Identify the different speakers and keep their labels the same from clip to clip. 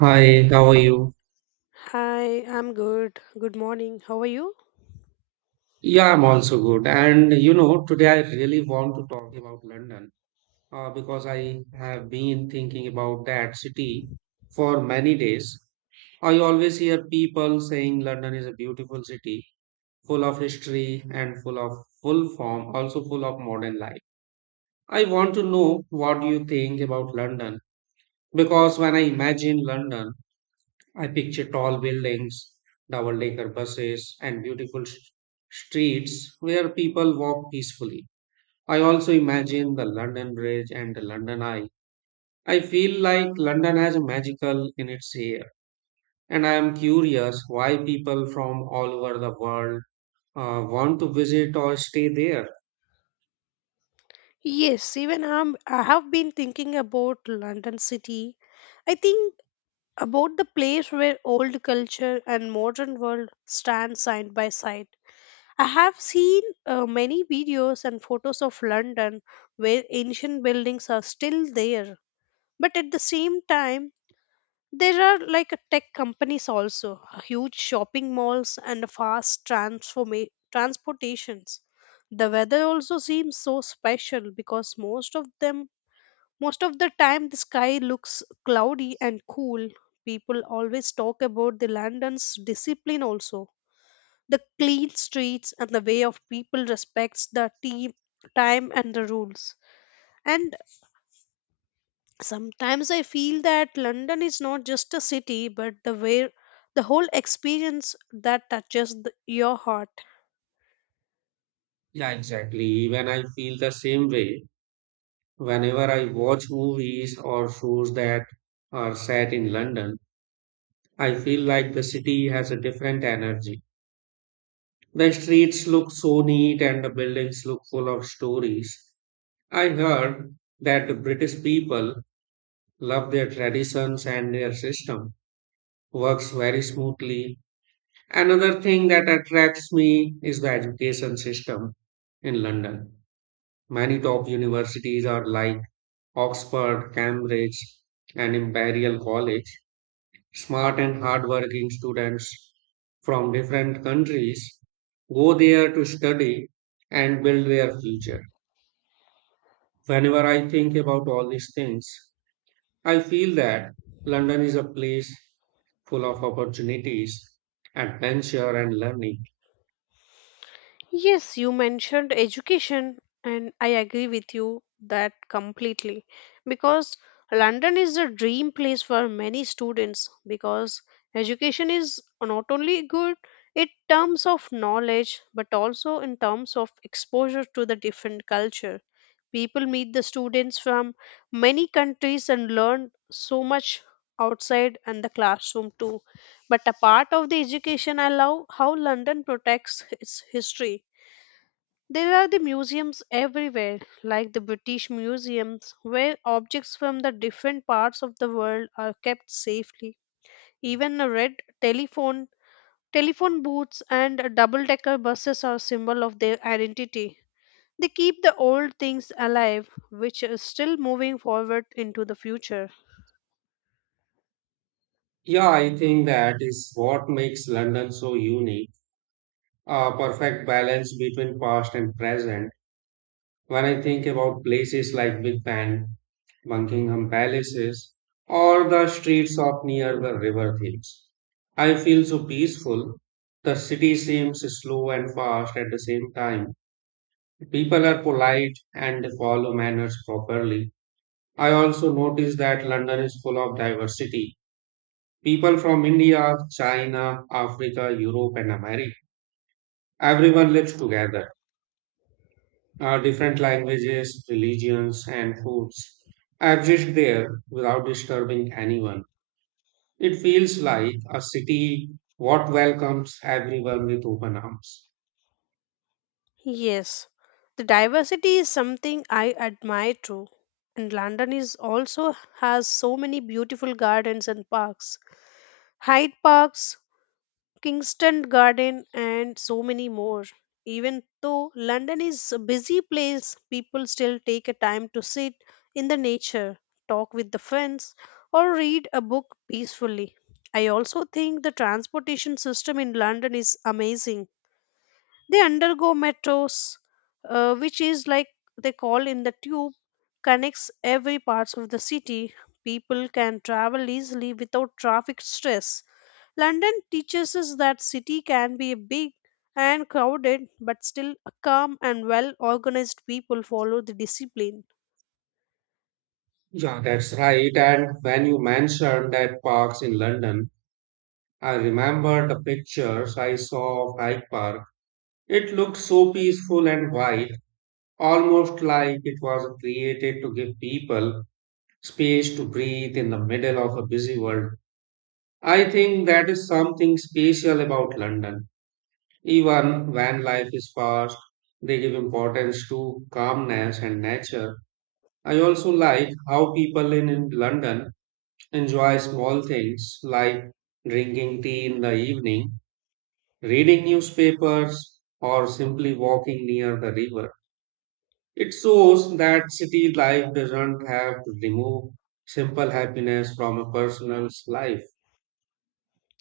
Speaker 1: Hi, how are you?
Speaker 2: Hi, I'm good. Good morning. How are you?
Speaker 1: Yeah, I'm also good. And today I really want to talk about London, because I have been thinking about that city for many days. I always hear people saying London is a beautiful city, full of history and full of full form, also full of modern life. I want to know what you think about London because when I imagine London, I picture tall buildings, double decker buses, and beautiful streets where people walk peacefully. I also imagine the London Bridge and the London Eye. I feel like London has a magical in its air, and I am curious why people from all over the world want to visit or stay there.
Speaker 2: Yes, even I have been thinking about London city. I think about the place where old culture and modern world stand side by side. I have seen many videos and photos of London where ancient buildings are still there, but at the same time, there are like a tech companies also, huge shopping malls and fast transportations. The weather also seems so special because most of the time the sky looks cloudy and cool. People always talk about the London's discipline also. The clean streets and the way of people respects the team time and the rules. And sometimes I feel that London is not just a city, but the way the whole experience that touches the, your heart.
Speaker 1: Yeah, exactly. Even I feel the same way whenever I watch movies or shows that are set in London. I feel like the city has a different energy. The streets look so neat and the buildings look full of stories. I heard that the British people love their traditions and their system works very smoothly. Another thing that attracts me is the education system in London. Many top universities are like Oxford, Cambridge, and Imperial College. Smart and hardworking students from different countries go there to study and build their future. Whenever I think about all these things, I feel that London is a place full of opportunities, adventure, and learning.
Speaker 2: Yes, you mentioned education, and I agree with you that completely because London is a dream place for many students because education is not only good in terms of knowledge but also in terms of exposure to the different culture. People meet the students from many countries and learn so much outside and the classroom too. But a part of the education, I love how London protects its history, there are the museums everywhere, like the British museums, where objects from the different parts of the world are kept safely. Even a red telephone, telephone booths, and double-decker buses are symbol of their identity. They keep the old things alive, which is still moving forward into the future.
Speaker 1: Yeah, I think that is what makes London so unique, a perfect balance between past and present. When I think about places like Big Ben, Buckingham Palaces, or the streets of near the River Thames, I feel so peaceful. The city seems slow and fast at the same time. People are polite and they follow manners properly. I also notice that London is full of diversity. People from India, China, Africa, Europe, and America. Everyone lives together, different languages, religions, and foods exist there without disturbing anyone. It feels like a city what welcomes everyone with open arms.
Speaker 2: Yes, the diversity is something I admire too. And London is also has so many beautiful gardens and parks. Hyde Parks, Kingston Garden, and so many more. Even though London is a busy place, people still take a time to sit in the nature, talk with the friends, or read a book peacefully. I also think the transportation system in London is amazing, they undergo metros, which is like they call in the tube, connects every parts of the city. People can travel easily without traffic stress. London teaches us that city can be big and crowded, but still a calm and well organized people follow the discipline.
Speaker 1: Yeah, that's right. And when you mentioned that parks in London, I remember the pictures I saw of Hyde Park. It looked so peaceful and wide, almost like it was created to give people space to breathe in the middle of a busy world. I think that is something special about London. Even when life is fast, they give importance to calmness and nature. I also like how people in London enjoy small things like drinking tea in the evening, reading newspapers, or simply walking near the river. It shows that city life doesn't have to remove simple happiness from a person's life.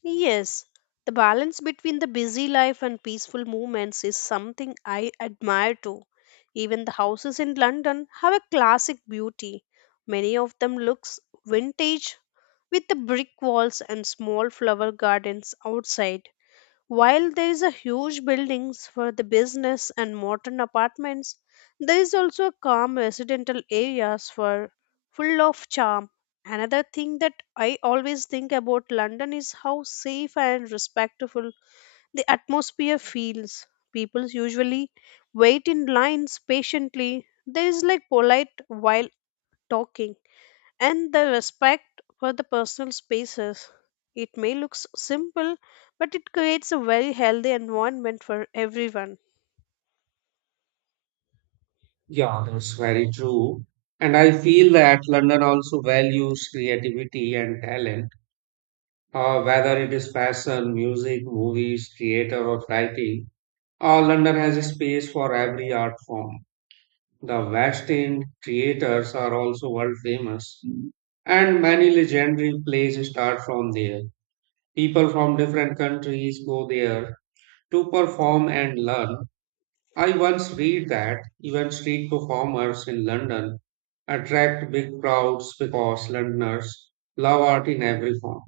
Speaker 2: Yes, the balance between the busy life and peaceful movements is something I admire too. Even the houses in London have a classic beauty. Many of them looks vintage with the brick walls and small flower gardens outside. While there is a huge buildings for the business and modern apartments, there is also a calm residential areas for full of charm. Another thing that I always think about London is how safe and respectful the atmosphere feels. People usually wait in lines patiently. There is like polite while talking and the respect for the personal spaces. It may look simple, but it creates a very healthy environment for everyone.
Speaker 1: Yeah, that's very true. And I feel that London also values creativity and talent, whether it is fashion, music, movies, theater, or writing. London has a space for every art form. The West End creators are also world famous, and many legendary plays start from there. People from different countries go there to perform and learn. I once read that even street performers in London attract big crowds because Londoners love art in every form.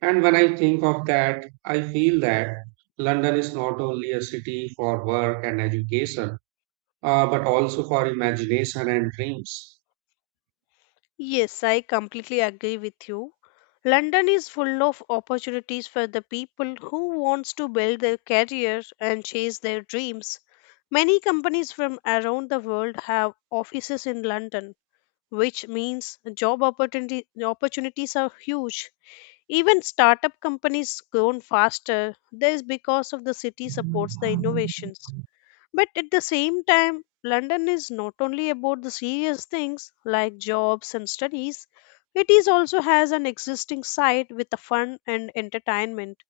Speaker 1: And when I think of that, I feel that London is not only a city for work and education, but also for imagination and dreams.
Speaker 2: Yes, I completely agree with you. London is full of opportunities for the people who wants to build their career and chase their dreams. Many companies from around the world have offices in London which means opportunities are huge. Even startup companies grown faster. This is because of the city supports the innovations. But at the same time, London is not only about the serious things like jobs and studies, it is also has an existing side with the fun and entertainment.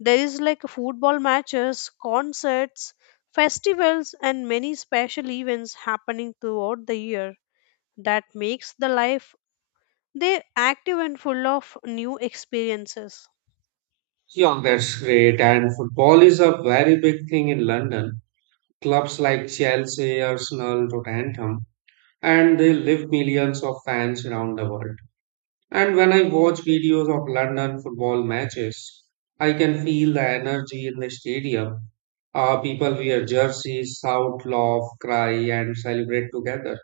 Speaker 2: There is like football matches, concerts, festivals, and many special events happening throughout the year that makes the life they're active and full of new experiences.
Speaker 1: Yeah, that's great. And football is a very big thing in London. Clubs like Chelsea, Arsenal, Tottenham, and they live millions of fans around the world. And when I watch videos of London football matches, I can feel the energy in the stadium. People wear jerseys, shout, laugh, cry, and celebrate together.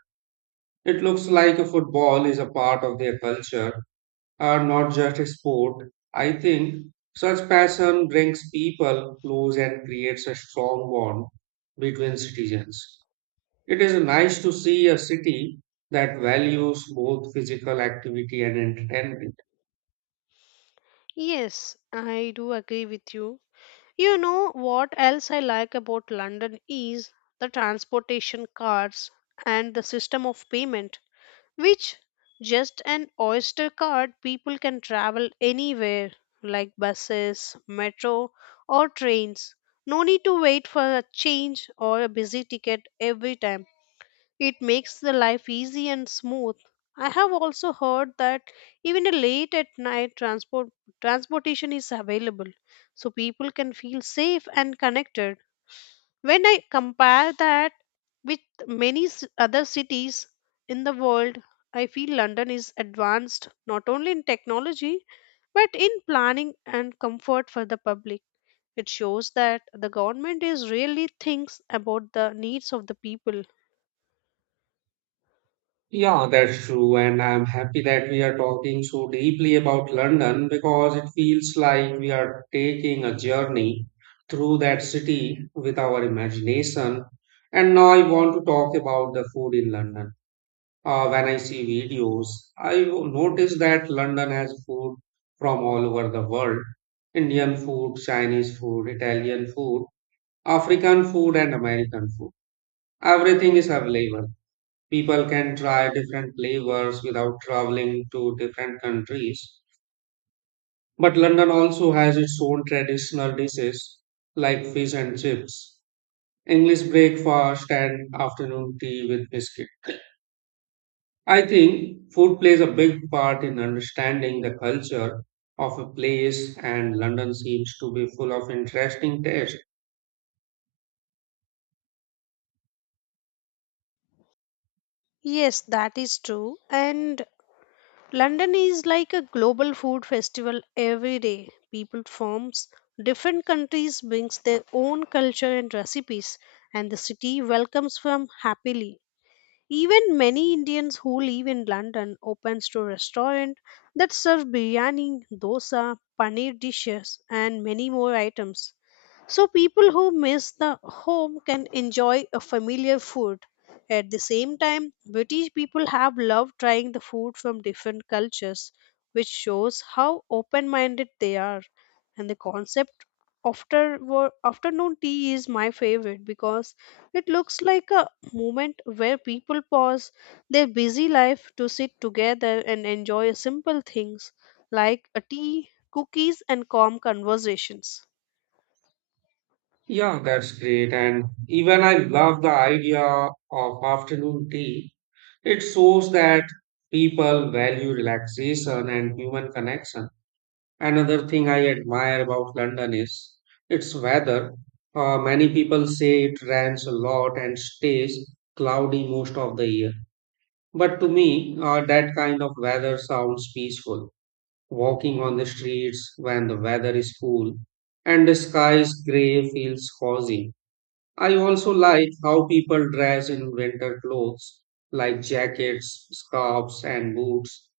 Speaker 1: It looks like a football is a part of their culture, not just a sport. I think such passion brings people close and creates a strong bond between citizens. It is nice to see a city that values both physical activity and entertainment.
Speaker 2: Yes, I do agree with you. You know what else I like about London is the transportation cards and the system of payment, which just an Oyster card people can travel anywhere like buses, metro, or trains. No need to wait for a change or a busy ticket every time. It makes the life easy and smooth. I have also heard that even a late at night transportation is available so people can feel safe and connected. When I compare that with many other cities in the world, I feel London is advanced not only in technology but in planning and comfort for the public. It shows that the government is really thinks about the needs of the people.
Speaker 1: Yeah, that's true. And I'm happy that we are talking so deeply about London because it feels like we are taking a journey through that city with our imagination. And now I want to talk about the food in London. When I see videos, I notice that London has food from all over the world. Indian food, Chinese food, Italian food, African food, and American food. Everything is available people can try different flavors without traveling to different countries. But London also has its own traditional dishes like fish and chips, English breakfast, and afternoon tea with biscuit. I think food plays a big part in understanding the culture of a place, and London seems to be full of interesting taste.
Speaker 2: Yes, that is true. And London is like a global food festival every day. People forms different countries brings their own culture and recipes and the city welcomes them happily. Even many Indians who live in London opens to restaurant that serve biryani, dosa, paneer dishes and many more items. So people who miss the home can enjoy a familiar food. At the same time, British people have loved trying the food from different cultures, which shows how open-minded they are. And the concept after afternoon tea is my favorite because it looks like a moment where people pause their busy life to sit together and enjoy simple things like a tea, cookies and calm conversations.
Speaker 1: Yeah, that's great. And even I love the idea of afternoon tea. It shows that people value relaxation and human connection. Another thing I admire about London is its weather. Many people say it rains a lot and stays cloudy most of the year. But to me, that kind of weather sounds peaceful. Walking on the streets when the weather is cool and the sky is grey feels cozy. I also like how people dress in winter clothes like jackets, scarves, and boots.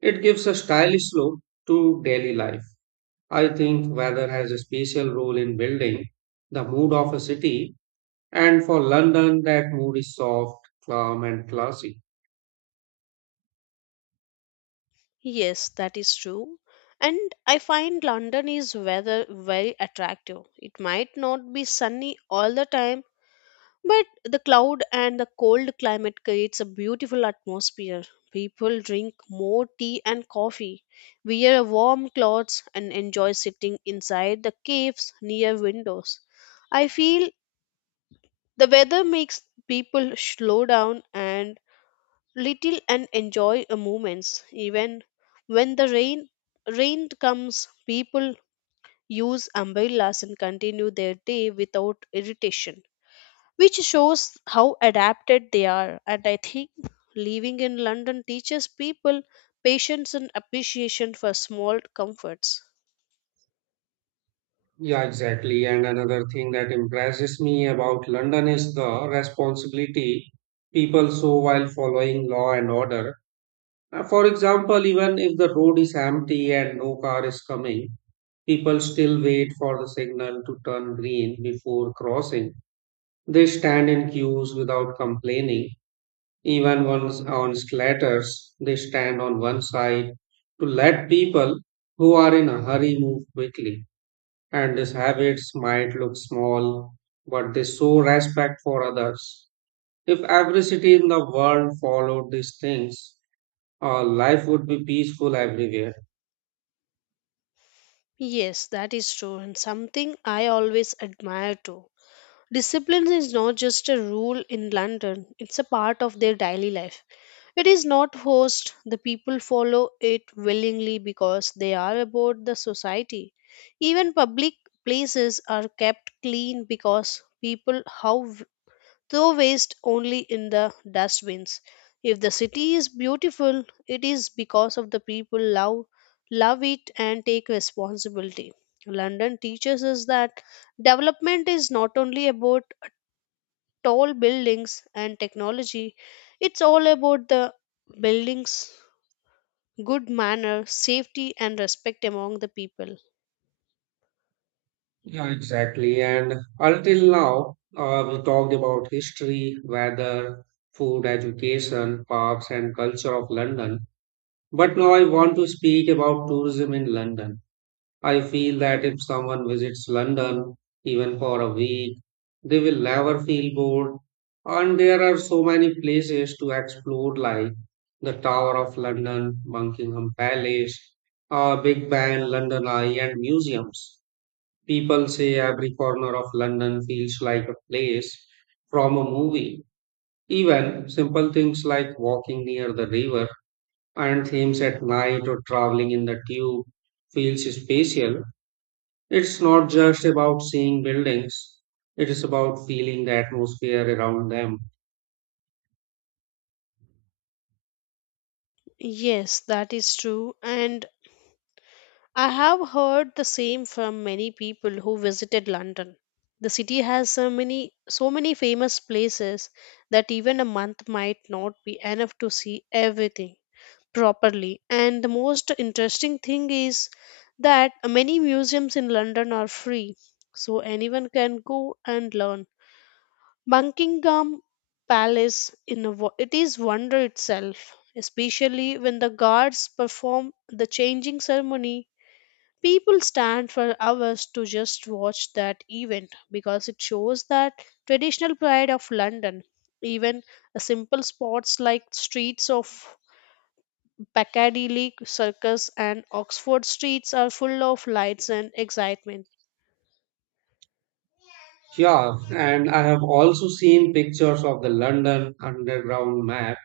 Speaker 1: It gives a stylish look to daily life. I think weather has a special role in building the mood of a city, and for London, that mood is soft, calm, and classy.
Speaker 2: Yes, that is true. And I find London is weather very attractive. It might not be sunny all the time, but the cloud and the cold climate creates a beautiful atmosphere. People drink more tea and coffee, wear warm clothes, and enjoy sitting inside the caves near windows. I feel the weather makes people slow down and little and enjoy a moments even when the rain comes people use umbrellas and continue their day without irritation, which shows how adapted they are. And I think living in London teaches people patience and appreciation for small comforts.
Speaker 1: Yeah, exactly. And another thing that impresses me about London is the responsibility people show while following law and order. For example, even if the road is empty and no car is coming, people still wait for the signal to turn green before crossing. They stand in queues without complaining. Even once on splatters, they stand on one side to let people who are in a hurry move quickly. And these habits might look small, but they show respect for others. If every city in the world followed these things, life would be peaceful everywhere.
Speaker 2: Yes, that is true, and something I always admire too. Discipline is not just a rule in London, it's a part of their daily life. It is not forced, the people follow it willingly because they are about the society. Even public places are kept clean because people how throw waste only in the dustbins. If the city is beautiful, it is because of the people love it and take responsibility. London teaches us that development is not only about tall buildings and technology, it's all about the buildings good manner, safety, and respect among the people.
Speaker 1: Yeah, exactly. And until now, we talked about history, weather, food, education, parks, and culture of London. But now I want to speak about tourism in London. I feel that if someone visits London, even for a week, they will never feel bored. And there are so many places to explore, like the Tower of London, Buckingham Palace, Big Ben, London Eye, and museums. People say every corner of London feels like a place from a movie. Even simple things like walking near the river and Thames at night or traveling in the tube feels spatial. It's not just about seeing buildings, it is about feeling the atmosphere around them.
Speaker 2: Yes, that is true. And I have heard the same from many people who visited London. The city has so many famous places that even a month might not be enough to see everything properly. And the most interesting thing is that many museums in London are free, so anyone can go and learn. Buckingham Palace it is wonder itself, especially when the guards perform the changing ceremony. People stand for hours to just watch that event because it shows that traditional pride of London. Even a simple spots like streets of Piccadilly Circus and Oxford streets are full of lights and excitement.
Speaker 1: Yeah, and I have also seen pictures of the London Underground map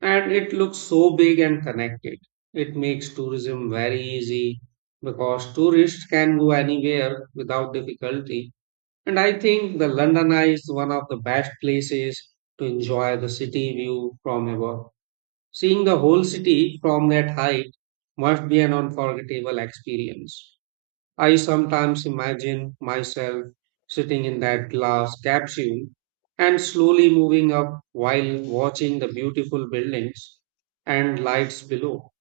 Speaker 1: and it looks so big and connected. It makes tourism very easy because tourists can go anywhere without difficulty. And I think the London Eye is one of the best places to enjoy the city view from above. Seeing the whole city from that height must be an unforgettable experience. I sometimes imagine myself sitting in that glass capsule and slowly moving up while watching the beautiful buildings and lights below.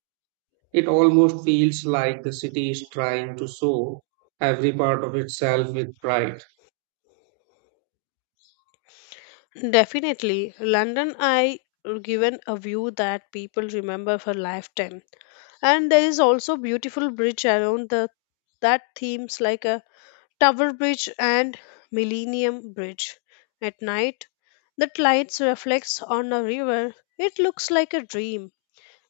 Speaker 1: It almost feels like the city is trying to show every part of itself with pride.
Speaker 2: Definitely, London I given a view that people remember for lifetime, and there is also beautiful bridge around the that themes like a Tower Bridge and Millennium Bridge. At night, that lights reflects on a river. It looks like a dream.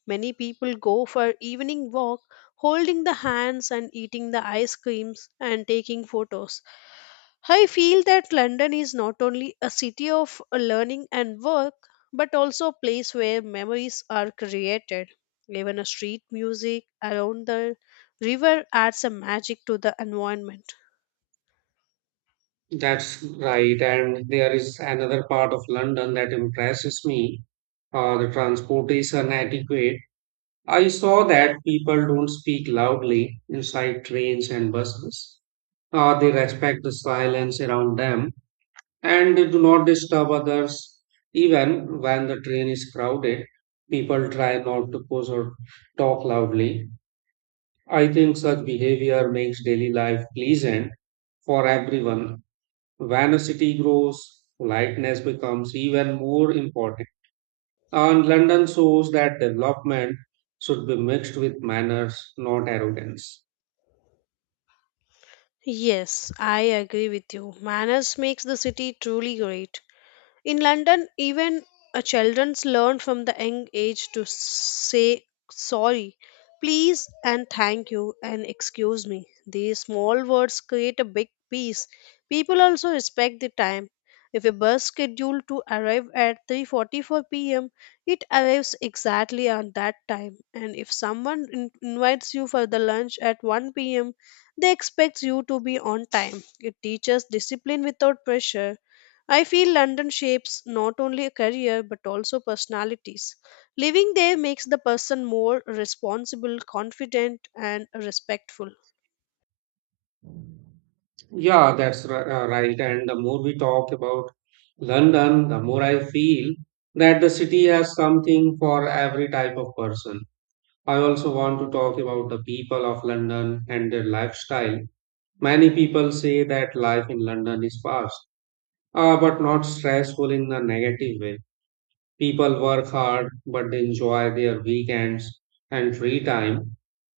Speaker 2: Many people go for evening walk, holding the hands and eating the ice creams and taking photos. I feel that London is not only a city of learning and work, but also a place where memories are created. Even a street music around the river adds a magic to the environment.
Speaker 1: That's right, and there is another part of London that impresses me, the transportation etiquette. I saw that people don't speak loudly inside trains and buses. They respect the silence around them and they do not disturb others. Even when the train is crowded, people try not to push or talk loudly. I think such behavior makes daily life pleasant for everyone. When a city grows, politeness becomes even more important. And London shows that development should be mixed with manners, not arrogance.
Speaker 2: Yes, I agree with you. Manners makes the city truly great. In London, even children learn from the young age to say sorry, please, and thank you, and excuse me. These small words create a big peace. People also respect the time. If a bus scheduled to arrive at 3:44 p.m., it arrives exactly on that time. And if someone invites you for the lunch at 1 p.m., they expect you to be on time. It teaches discipline without pressure. I feel London shapes not only a career but also personalities. Living there makes the person more responsible, confident, and respectful.
Speaker 1: Yeah, that's right. And the more we talk about London, the more I feel that the city has something for every type of person. I also want to talk about the people of London and their lifestyle. Many people say that life in London is fast, but not stressful in a negative way. People work hard, but they enjoy their weekends and free time.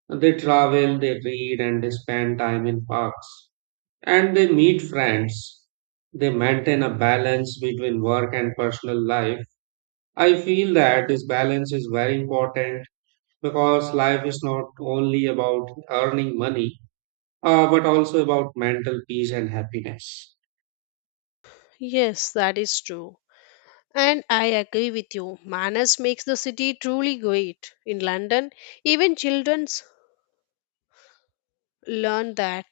Speaker 1: They travel, they read, and they spend time in parks and they meet friends. They maintain a balance between work and personal life. I feel that this balance is very important because life is not only about earning money, but also about mental peace and happiness.
Speaker 2: Yes, that is true. And I agree with you. Manners makes the city truly great. In London, even children learn that.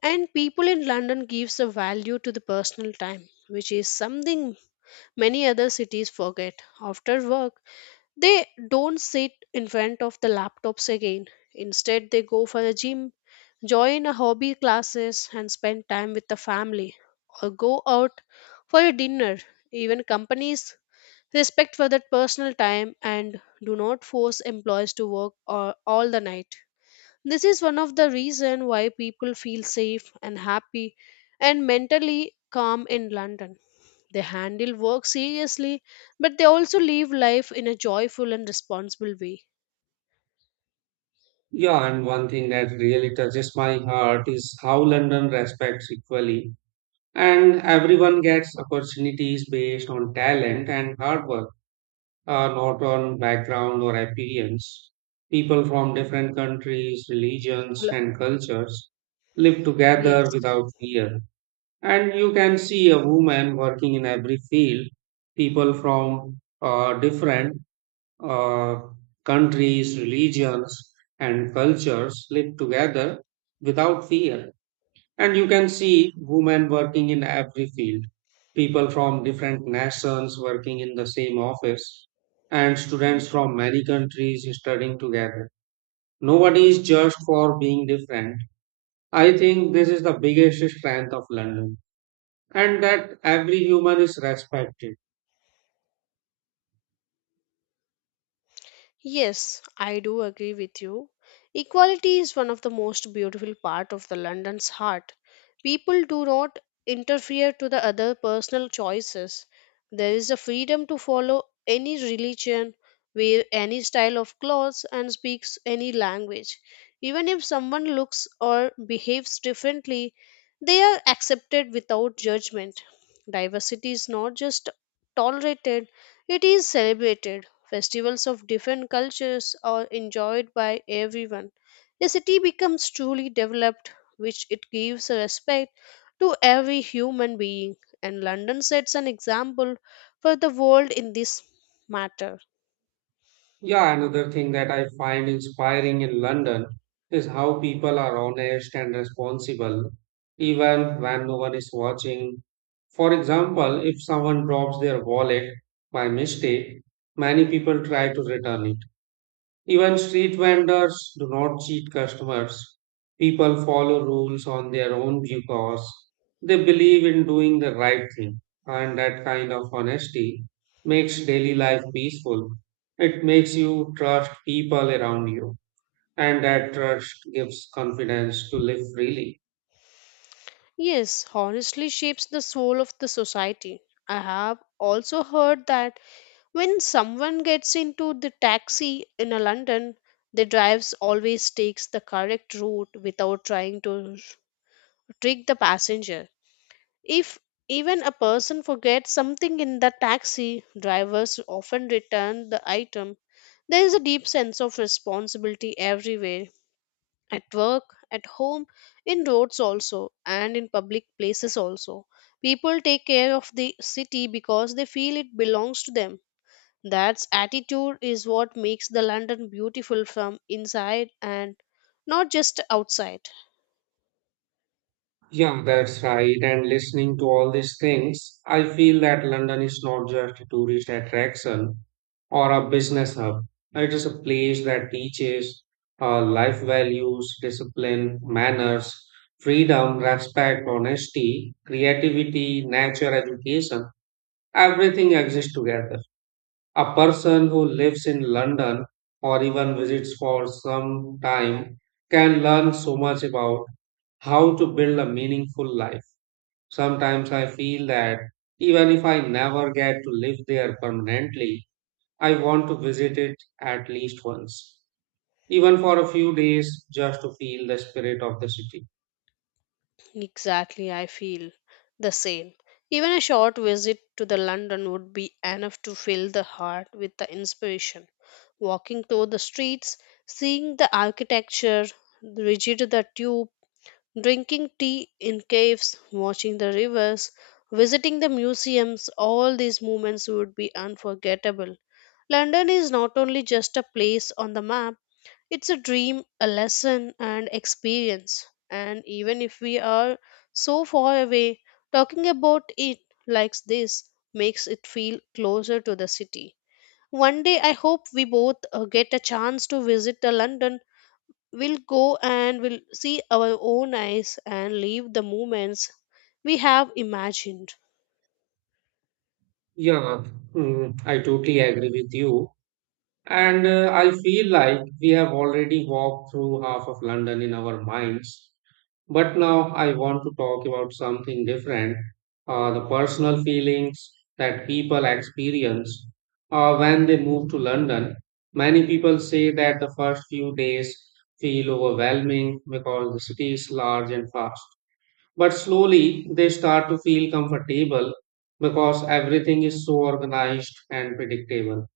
Speaker 2: And people in London gives a value to the personal time, which is something many other cities forget. After work, they don't sit in front of the laptops again. Instead, they go for a gym, join a hobby classes, and spend time with the family, or go out for a dinner. Even companies respect for that personal time and do not force employees to work or, all the night. This is one of the reason why people feel safe and happy and mentally calm in London. They handle work seriously, but they also live life in a joyful and responsible way.
Speaker 1: Yeah, and one thing that really touches my heart is how London respects equally, and everyone gets opportunities based on talent and hard work, not on background or appearance. People from different countries, religions,
Speaker 2: Hello.
Speaker 1: and cultures live together
Speaker 2: Yes.
Speaker 1: without fear. And you can see a woman working in every field, people from different uh, countries, religions, and cultures live together without fear. And you can see women working in every field, people from different nations working in the same office, and students from many countries studying together. Nobody is judged for being different. I think this is the biggest strength of London, and that every human is respected.
Speaker 2: Yes, I do agree with you. Equality is one of the most beautiful part of the London's heart. People do not interfere to the other personal choices. There is a freedom to follow any religion, wear any style of clothes and speaks any language. Even if someone looks or behaves differently, they are accepted without judgment. Diversity is not just tolerated, it is celebrated. Festivals of different cultures are enjoyed by everyone. The city becomes truly developed, which it gives respect to every human being, and London sets an example for the world in this matter.
Speaker 1: Yeah, another thing that I find inspiring in London is how people are honest and responsible, even when no one is watching. For example, if someone drops their wallet by mistake, many people try to return it. Even street vendors do not cheat customers. People follow rules on their own because they believe in doing the right thing. And that kind of honesty makes daily life peaceful. It makes you trust people around you. And that trust gives confidence to live freely.
Speaker 2: Yes, honestly shapes the soul of the society. I have also heard that when someone gets into the taxi in a London, the driver always takes the correct route without trying to trick the passenger. If even a person forgets something in the taxi, drivers often return the item. There is a deep sense of responsibility everywhere, at work, at home, in roads also, and in public places also. People take care of the city because they feel it belongs to them. That attitude is what makes the London beautiful from inside and not just outside.
Speaker 1: Yeah, that's right. And listening to all these things, I feel that London is not just a tourist attraction or a business hub. It is a place that teaches life values, discipline, manners, freedom, respect, honesty, creativity, nature, education. Everything exists together. A person who lives in London or even visits for some time can learn so much about how to build a meaningful life. Sometimes I feel that even if I never get to live there permanently, I want to visit it at least once, even for a few days just to feel the spirit of the city.
Speaker 2: Exactly, I feel the same. Even a short visit to the London would be enough to fill the heart with the inspiration. Walking through the streets, seeing the architecture, rigid the tube, drinking tea in caves, watching the rivers, visiting the museums, all these moments would be unforgettable. London is not only just a place on the map, it's a dream, a lesson, and experience. And even if we are so far away, talking about it like this makes it feel closer to the city. One day, I hope we both get a chance to visit the London. We'll go and we'll see our own eyes and leave the moments we have imagined.
Speaker 1: Yeah, I totally agree with you. And I feel like we have already walked through half of London in our minds, but now I want to talk about something different, the personal feelings that people experience, when they move to London. Many people say that the first few days feel overwhelming because the city is large and fast. But slowly they start to feel comfortable because everything is so organized and predictable.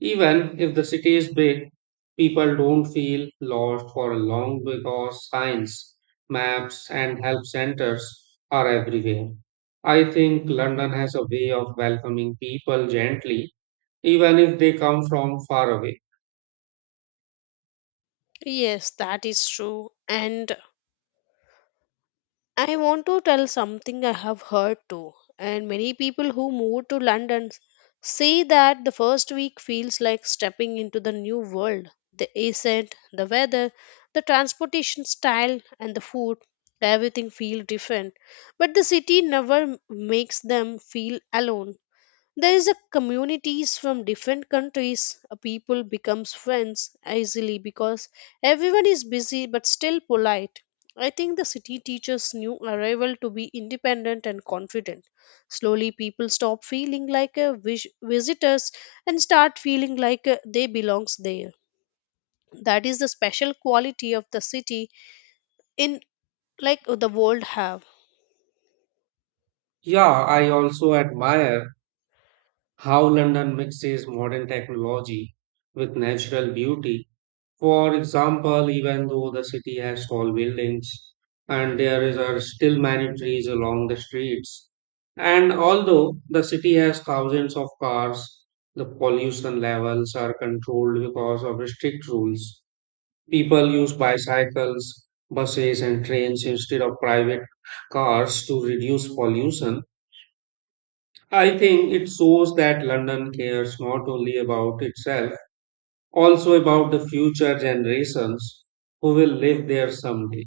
Speaker 1: Even if the city is big, people don't feel lost for long because signs, maps, and help centers are everywhere. I think London has a way of welcoming people gently, even if they come from far away.
Speaker 2: Yes, that is true. And I want to tell something I have heard too, and many people who move to London say that the first week feels like stepping into the new world. The accent, the weather, the transportation style, and the food, everything feels different. But the city never makes them feel alone. There is a communities from different countries. A people becomes friends easily because everyone is busy but still polite. I think the city teaches new arrival to be independent and confident. Slowly, people stop feeling like a visitors and start feeling like they belongs there. That is the special quality of the city in like the world have.
Speaker 1: Yeah, I also admire how London mixes modern technology with natural beauty. For example, even though the city has tall buildings and there is, are still many trees along the streets, and although the city has thousands of cars, the pollution levels are controlled because of strict rules. People use bicycles, buses, and trains instead of private cars to reduce pollution. I think it shows that London cares not only about itself also about the future generations who will live there someday.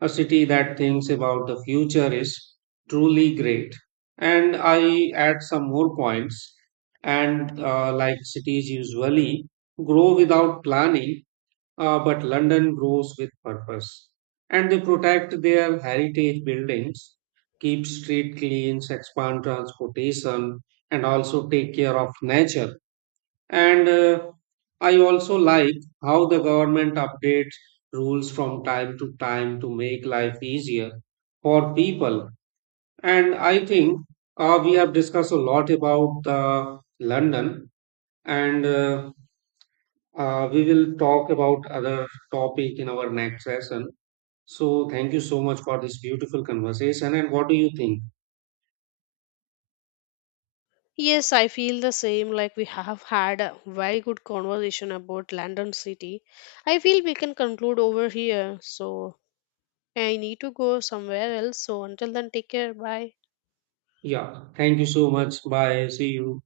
Speaker 1: A city that thinks about the future is truly great. And I add some more points. And like cities usually grow without planning, but London grows with purpose. And they protect their heritage buildings, keep street clean, expand transportation, and also take care of nature and I also like how the government updates rules from time to time to make life easier for people. And I think we have discussed a lot about the London, and we will talk about other topic in our next session. So thank you so much for this beautiful conversation. And what do you think?
Speaker 2: Yes, I feel the same. Like we have had a very good conversation about London City. I feel we can conclude over here. So I need to go somewhere else. So until then, take care. Bye.
Speaker 1: Yeah, thank you so much. Bye. See you.